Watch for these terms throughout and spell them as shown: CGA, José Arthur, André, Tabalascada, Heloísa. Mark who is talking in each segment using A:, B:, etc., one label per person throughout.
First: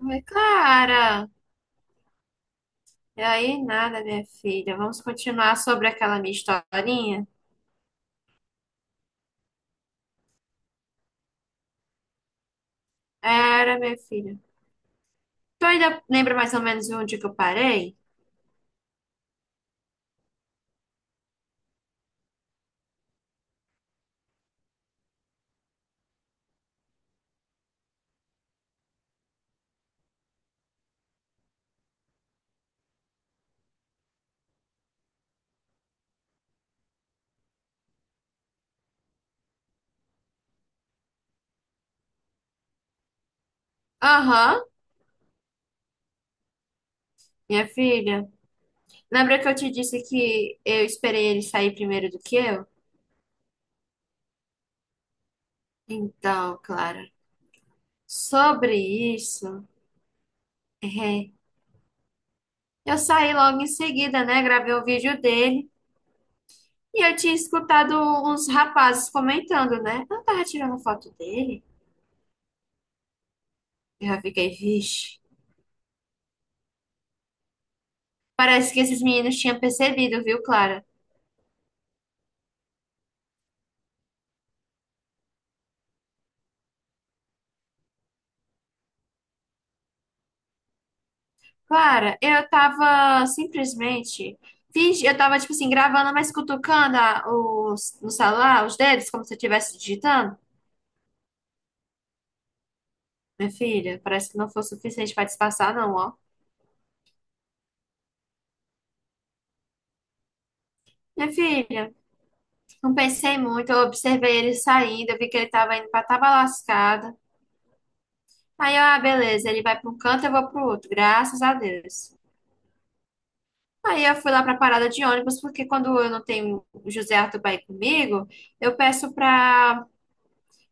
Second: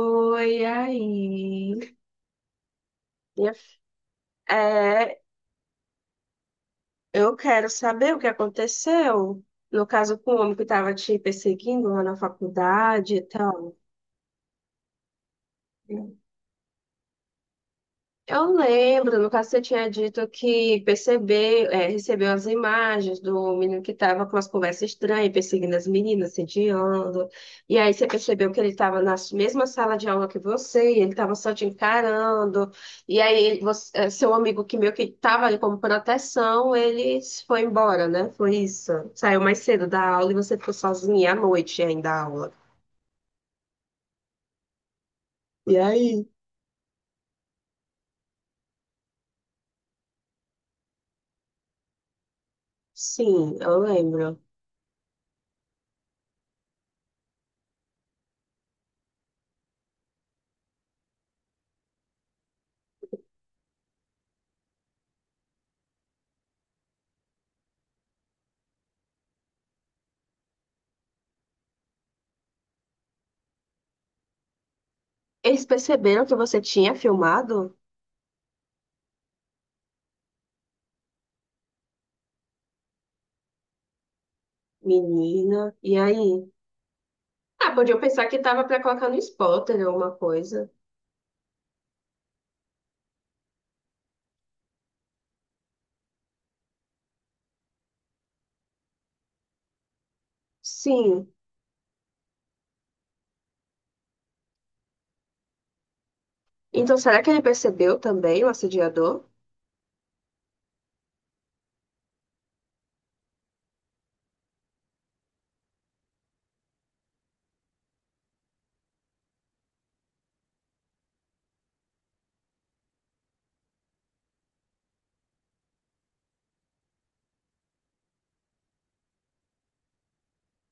A: Oi, Clara.
B: aí.
A: E
B: Minha
A: aí,
B: f-
A: nada, minha filha. Vamos
B: É,
A: continuar sobre aquela minha historinha?
B: eu quero saber o que aconteceu. No caso, com o homem que estava te perseguindo lá na faculdade e tal.
A: Era, minha filha. Tu ainda lembra mais ou menos onde que eu parei?
B: Eu lembro, no caso você tinha dito que percebeu, recebeu as imagens do menino que estava com as conversas estranhas, perseguindo as meninas, sediando. E aí você percebeu que ele estava na mesma sala de aula que você, e ele estava só te encarando. E aí seu amigo que meio que estava ali como proteção, ele se foi embora, né? Foi isso. Saiu mais cedo da aula e você ficou sozinha à noite ainda da aula.
A: Aham,
B: E aí?
A: minha filha. Lembra que eu te disse que eu esperei ele sair primeiro do que eu?
B: Sim, eu lembro.
A: Então, Clara, sobre isso, é, eu saí logo em seguida, né? Gravei o vídeo dele e eu tinha escutado uns rapazes comentando, né? Eu tava tirando foto dele. Eu já fiquei, vixe.
B: Eles perceberam que você tinha filmado?
A: Parece que esses meninos tinham percebido, viu, Clara?
B: Menina, e aí? Ah, podia pensar que tava pra colocar no spotter ou alguma coisa.
A: Clara, eu tava, tipo assim, gravando, mas cutucando os, no celular, os dedos, como se eu estivesse digitando.
B: Sim.
A: Minha filha, parece que não foi o suficiente pra disfarçar, não, ó.
B: Então, será que ele percebeu também o assediador?
A: Minha filha, não pensei muito, eu observei ele saindo, eu vi que ele tava indo pra Tabalascada. Aí, eu, ah, beleza, ele vai pra um canto, eu vou pro outro. Graças a Deus. Aí eu fui lá para a parada de ônibus, porque quando eu não tenho o José Arthur para ir comigo, eu peço para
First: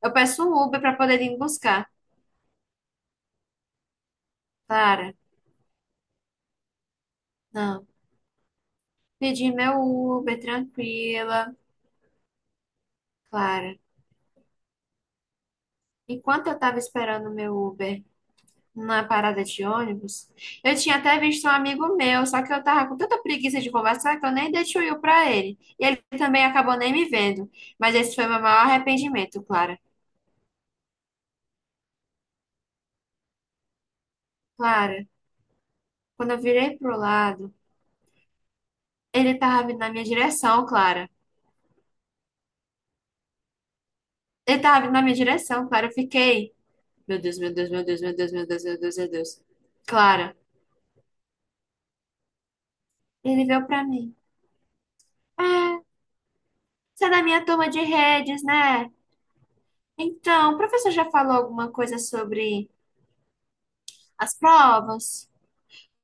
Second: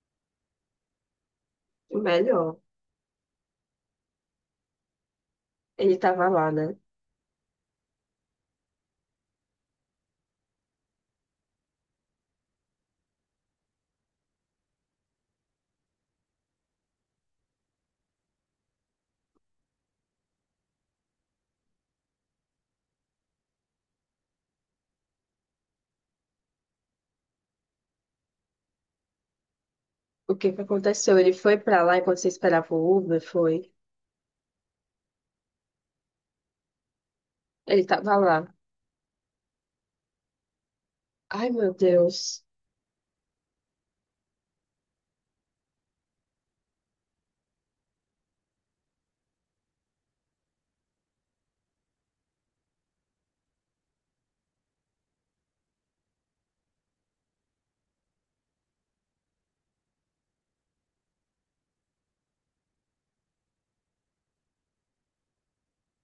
A: eu peço um Uber para poder ir me buscar.
B: Melhor.
A: Clara,
B: Ele tava lá, né?
A: não. Pedi meu Uber, tranquila. Clara, enquanto eu estava esperando o meu Uber na parada de ônibus, eu tinha até visto um amigo meu, só que eu tava com tanta preguiça de conversar que eu nem dei tchuiu para ele. E ele também acabou nem me vendo. Mas esse foi meu maior arrependimento, Clara.
B: O que que aconteceu? Ele foi pra lá enquanto você esperava o Uber, foi?
A: Clara, quando eu virei pro lado,
B: Ele tava lá.
A: ele tava vindo na minha direção, Clara.
B: Ai, meu Deus.
A: Ele tava vindo na minha direção, Clara. Eu fiquei. Meu Deus, meu Deus, meu Deus, meu Deus, meu Deus, meu Deus, meu Deus. Clara, ele veio pra mim. É, você é da minha turma de redes, né? Então, o professor já falou alguma coisa sobre as provas?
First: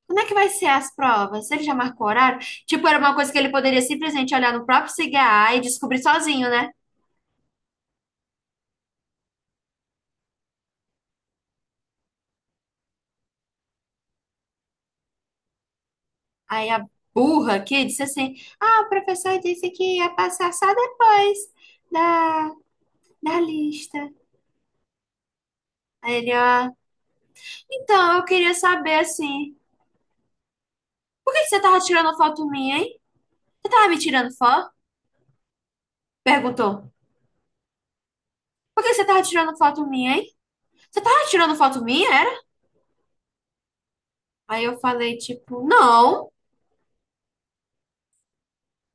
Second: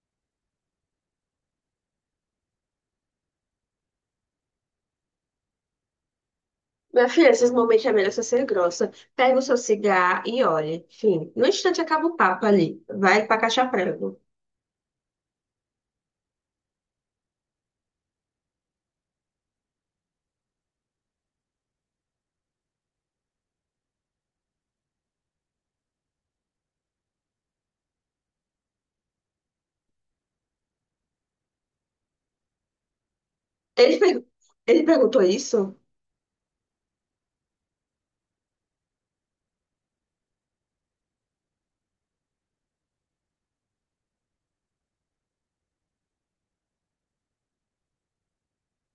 A: Como é que vai ser as provas? Ele já marcou horário? Tipo, era uma coisa que ele poderia simplesmente olhar no próprio CGA e descobrir sozinho, né?
B: Minha filha, esses momentos é melhor você ser grossa. Pega o seu cigarro e olhe. Enfim, no instante acaba o papo ali. Vai pra caixa prego.
A: Aí a burra aqui disse assim: Ah, o professor disse que ia passar só depois da lista. Aí ele, então, eu queria saber, assim, por que que você tava tirando foto minha, hein? Você tava
B: Ele,
A: me
B: per-
A: tirando foto?
B: ele perguntou isso?
A: Perguntou. Por que que você tava tirando foto minha, hein? Você tava tirando foto minha, era? Aí eu falei, tipo, não,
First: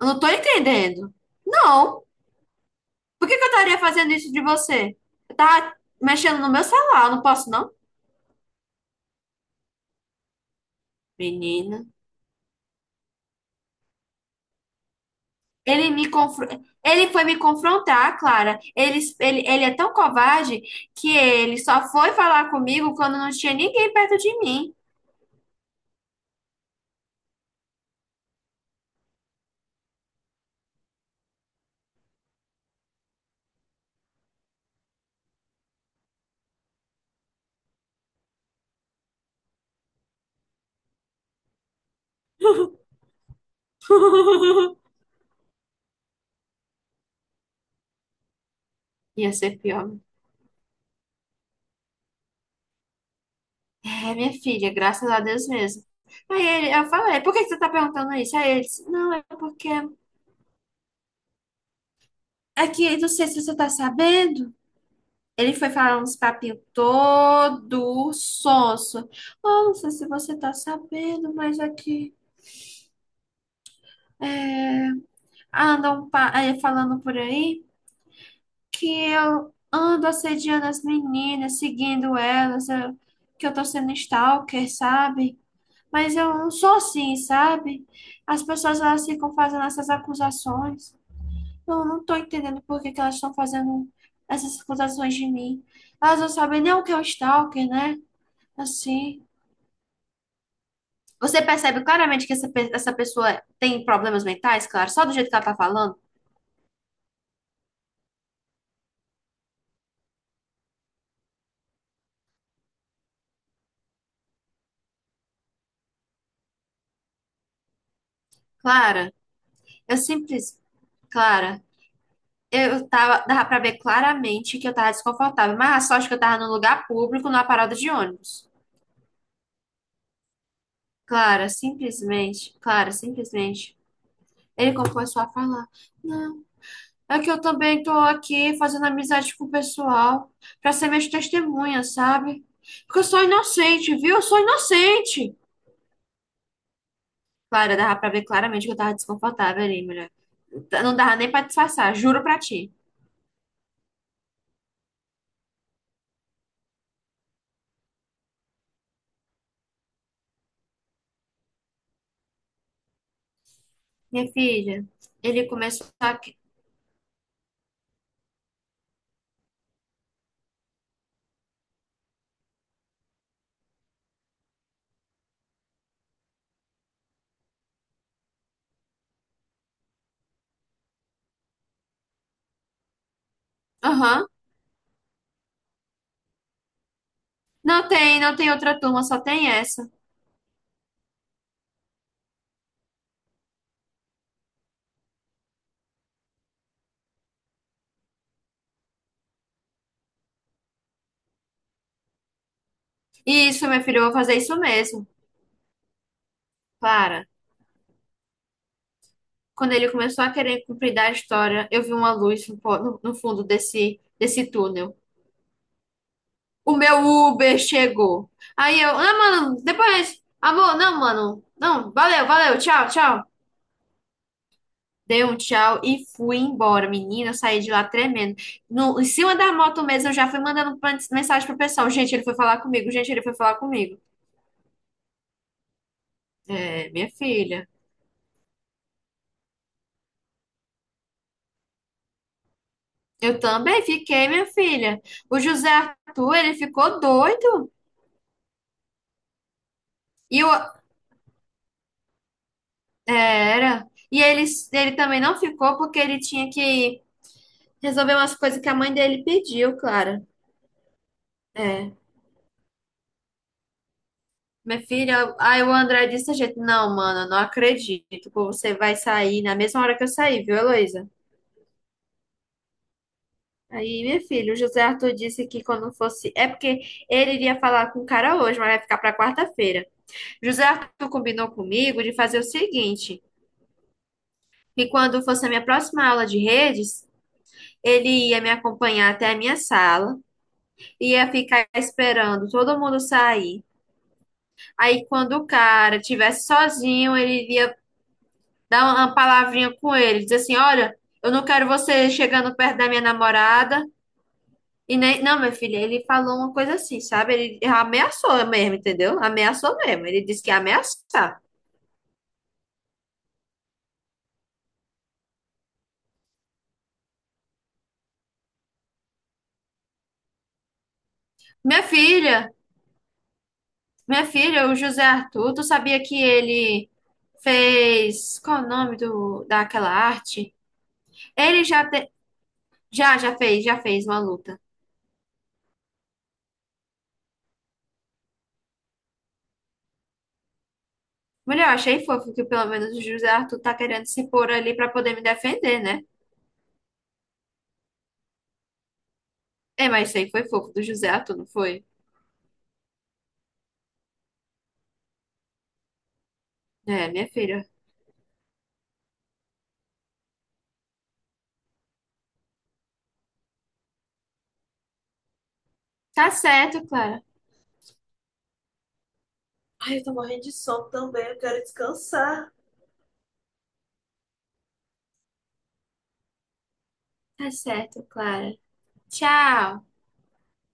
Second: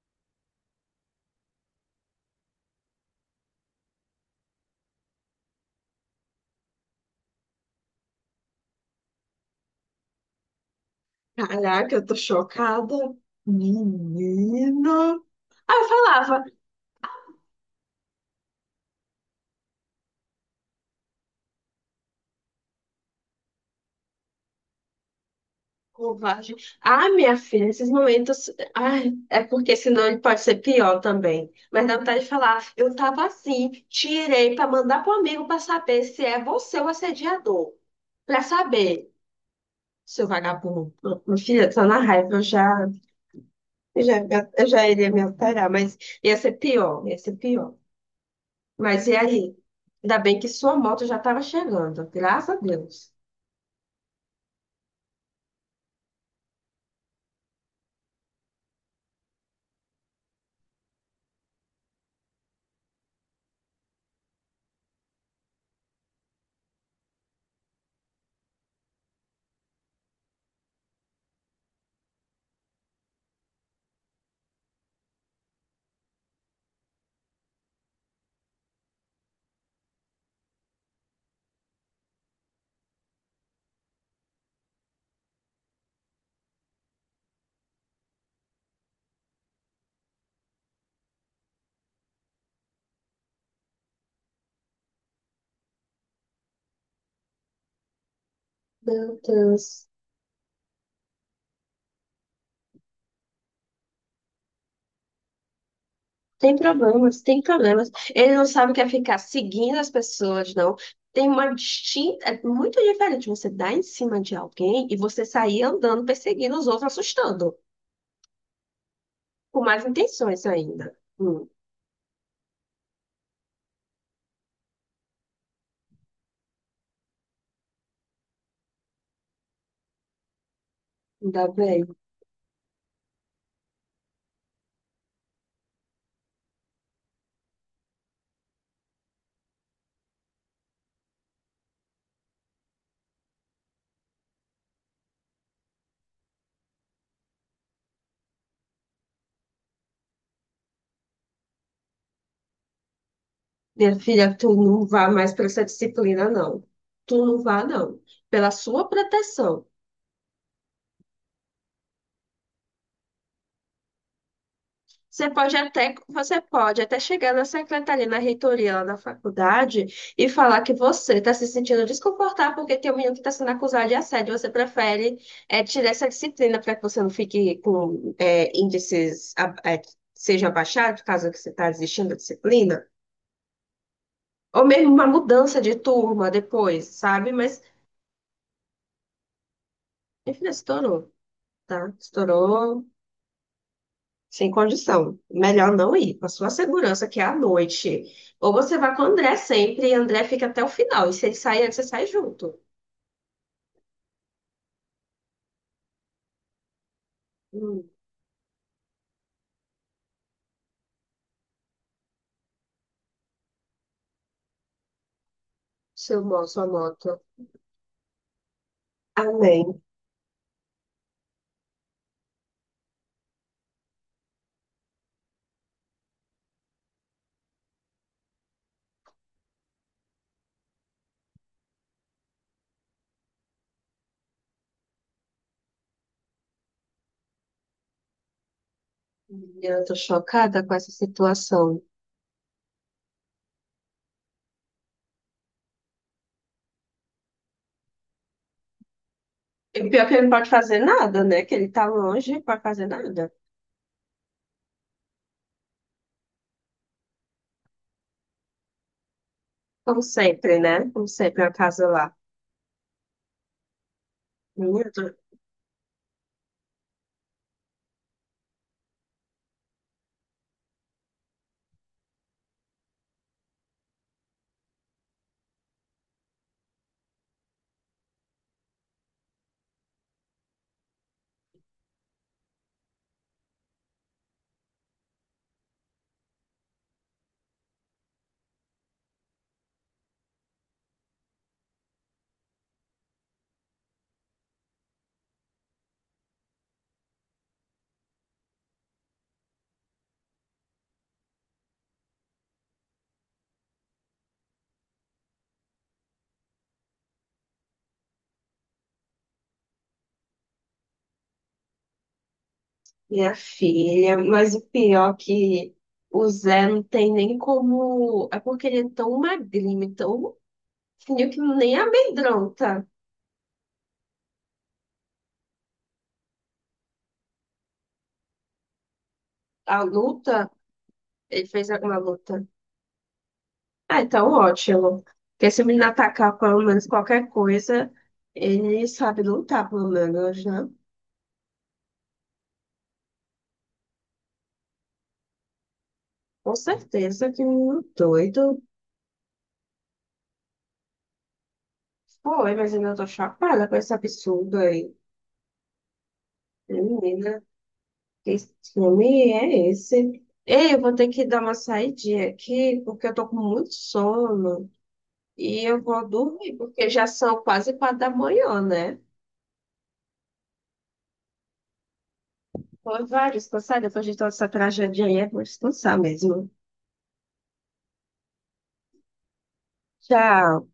A: eu não tô entendendo. Não, por que que eu estaria fazendo isso de você? Eu tava mexendo no meu celular, eu não posso, não? Menina.
B: Caraca, eu tô chocada. Menina. Ah, eu
A: Ele me
B: falava,
A: confro... ele foi me confrontar, Clara. Ele é tão covarde que ele só foi falar comigo quando não tinha ninguém perto de mim.
B: covarde. Ah, minha filha, esses momentos. Ai, é porque senão ele pode ser pior também. Mas dá vontade de falar, eu tava assim, tirei pra mandar pro amigo pra saber se é você o assediador. Pra saber, seu vagabundo. Minha filha, tô na raiva, eu já, eu já iria me alterar, mas ia ser pior, ia ser pior. Mas e
A: Ia ser
B: aí?
A: pior.
B: Ainda bem que sua moto já estava chegando, graças a Deus.
A: É, minha filha, graças a Deus mesmo. Aí ele, eu falei, por que que você tá perguntando isso? Aí ele disse, não, é porque é que não sei se você tá sabendo. Ele foi falar uns papinhos todo sonso. Oh, não sei se você tá sabendo, mas aqui é que, andam falando por aí que eu ando assediando as meninas, seguindo elas, que eu tô sendo stalker, sabe? Mas eu não sou assim, sabe? As pessoas elas ficam fazendo essas acusações. Eu não tô entendendo por que que elas estão fazendo essas acusações de mim. Elas não sabem nem o que é um stalker, né?
B: Meu
A: Assim.
B: Deus.
A: Você percebe claramente que essa pessoa tem problemas mentais, claro, só do jeito que ela tá falando?
B: Tem problemas, tem problemas. Ele não sabe o que é ficar seguindo as pessoas, não. Tem uma distinta. É muito diferente você dar em cima de alguém e você sair andando, perseguindo os outros, assustando.
A: Clara,
B: Com mais
A: eu
B: intenções
A: simples.
B: ainda.
A: Clara. Dava pra ver claramente que eu tava desconfortável, mas a sorte que eu tava no lugar público, numa parada de ônibus.
B: Ainda
A: Clara,
B: bem.
A: simplesmente, Clara, simplesmente. Ele começou a falar: Não, é que eu também tô aqui fazendo amizade com o pessoal, pra ser minhas testemunhas, sabe? Porque eu sou inocente, viu? Eu sou inocente. Clara, dava pra ver claramente que eu tava desconfortável ali, mulher. Não dava nem pra disfarçar, juro pra ti.
B: Minha filha, tu não vá mais para essa disciplina, não. Tu não vá, não. Pela sua proteção.
A: Minha filha, ele começou a.
B: Você pode até chegar na secretaria, na reitoria lá da faculdade e falar que você está se sentindo desconfortável porque tem um menino que está sendo acusado de assédio. Você prefere tirar essa disciplina para que você não fique com índices que sejam abaixados, caso que você está desistindo da disciplina.
A: Aham.
B: Ou mesmo uma mudança de turma depois, sabe? Mas,
A: Não tem, não tem outra turma, só tem essa.
B: enfim, estourou, tá? Estourou. Sem condição. Melhor não ir, com a sua segurança, que é à noite. Ou você vai com o André sempre, e André fica até o final. E se ele sair antes, você sai junto.
A: E isso, meu filho, eu vou fazer isso mesmo. Para.
B: Hum,
A: Quando ele começou a querer cumprir da história, eu vi uma luz no fundo desse túnel.
B: sua
A: O meu
B: moto.
A: Uber chegou. Aí eu, ah, mano,
B: Amém.
A: depois. Amor, não, mano. Não, valeu, valeu, tchau, tchau. Dei um tchau e fui embora. Menina, eu saí de lá tremendo. No, em cima da moto mesmo, eu já fui mandando mensagem pro pessoal. Gente, ele foi falar comigo. Gente, ele foi falar comigo. É, minha filha.
B: Menina, eu tô chocada com essa situação.
A: Eu também fiquei, minha filha. O José Arthur, ele ficou doido.
B: E o pior é que ele não
A: E
B: pode
A: o...
B: fazer nada, né? Que ele tá longe, não pode fazer
A: é,
B: nada.
A: Era. E ele, também não ficou porque ele tinha que resolver umas coisas que a mãe dele pediu,
B: Como
A: Clara.
B: sempre, né? Como sempre, a casa
A: É.
B: lá.
A: Minha
B: Menina, eu
A: filha, aí o André disse a gente, não, mano, eu não acredito que você vai sair na mesma hora que eu saí, viu, Heloísa? Aí, minha filha, o José Arthur disse que quando fosse. É porque ele iria falar com o cara hoje, mas vai ficar pra quarta-feira. José Arthur combinou comigo de fazer o seguinte. E quando fosse a minha próxima aula de redes, ele ia me acompanhar até a minha sala, ia ficar esperando todo mundo sair. Aí, quando o cara estivesse sozinho, ele ia dar uma palavrinha com ele, dizer assim: Olha, eu não quero você chegando perto da minha namorada. E nem, não, meu filho, ele falou uma coisa assim, sabe? Ele ameaçou mesmo, entendeu? Ameaçou mesmo. Ele disse que ia ameaçar.
B: minha filha, mas o pior é que o Zé não tem nem como. É porque ele é tão magrinho, tão fingiu que nem
A: Minha filha,
B: amedronta
A: Minha filha, o José Arthur, tu sabia que ele fez. Qual é o nome
B: a
A: daquela
B: luta.
A: arte?
B: Ele
A: Ele
B: fez
A: já,
B: alguma
A: te-
B: luta.
A: já, já
B: Ah,
A: fez uma
B: então
A: luta.
B: ótimo. Porque se o menino atacar pelo menos qualquer coisa, ele sabe lutar, pelo menos, né?
A: Mulher, eu achei fofo que pelo menos o José Arthur tá querendo se pôr ali pra poder me defender, né?
B: Com certeza que o menino doido
A: É, mas isso aí foi fofo do José Arthur, não foi?
B: foi, mas ainda tô chapada com esse absurdo aí.
A: É, minha
B: Menina,
A: filha.
B: que filme é esse? Ei, eu vou ter que dar uma saidinha aqui, porque eu tô com muito sono. E eu vou
A: Tá
B: dormir,
A: certo,
B: porque já
A: Clara.
B: são quase 4 da manhã, né?
A: Ai, eu tô morrendo de sono também, eu quero descansar.
B: Foi vários, cansar depois de toda essa tragédia aí, é bom descansar mesmo.
A: Tá certo, Clara. Tchau.
B: Tchau.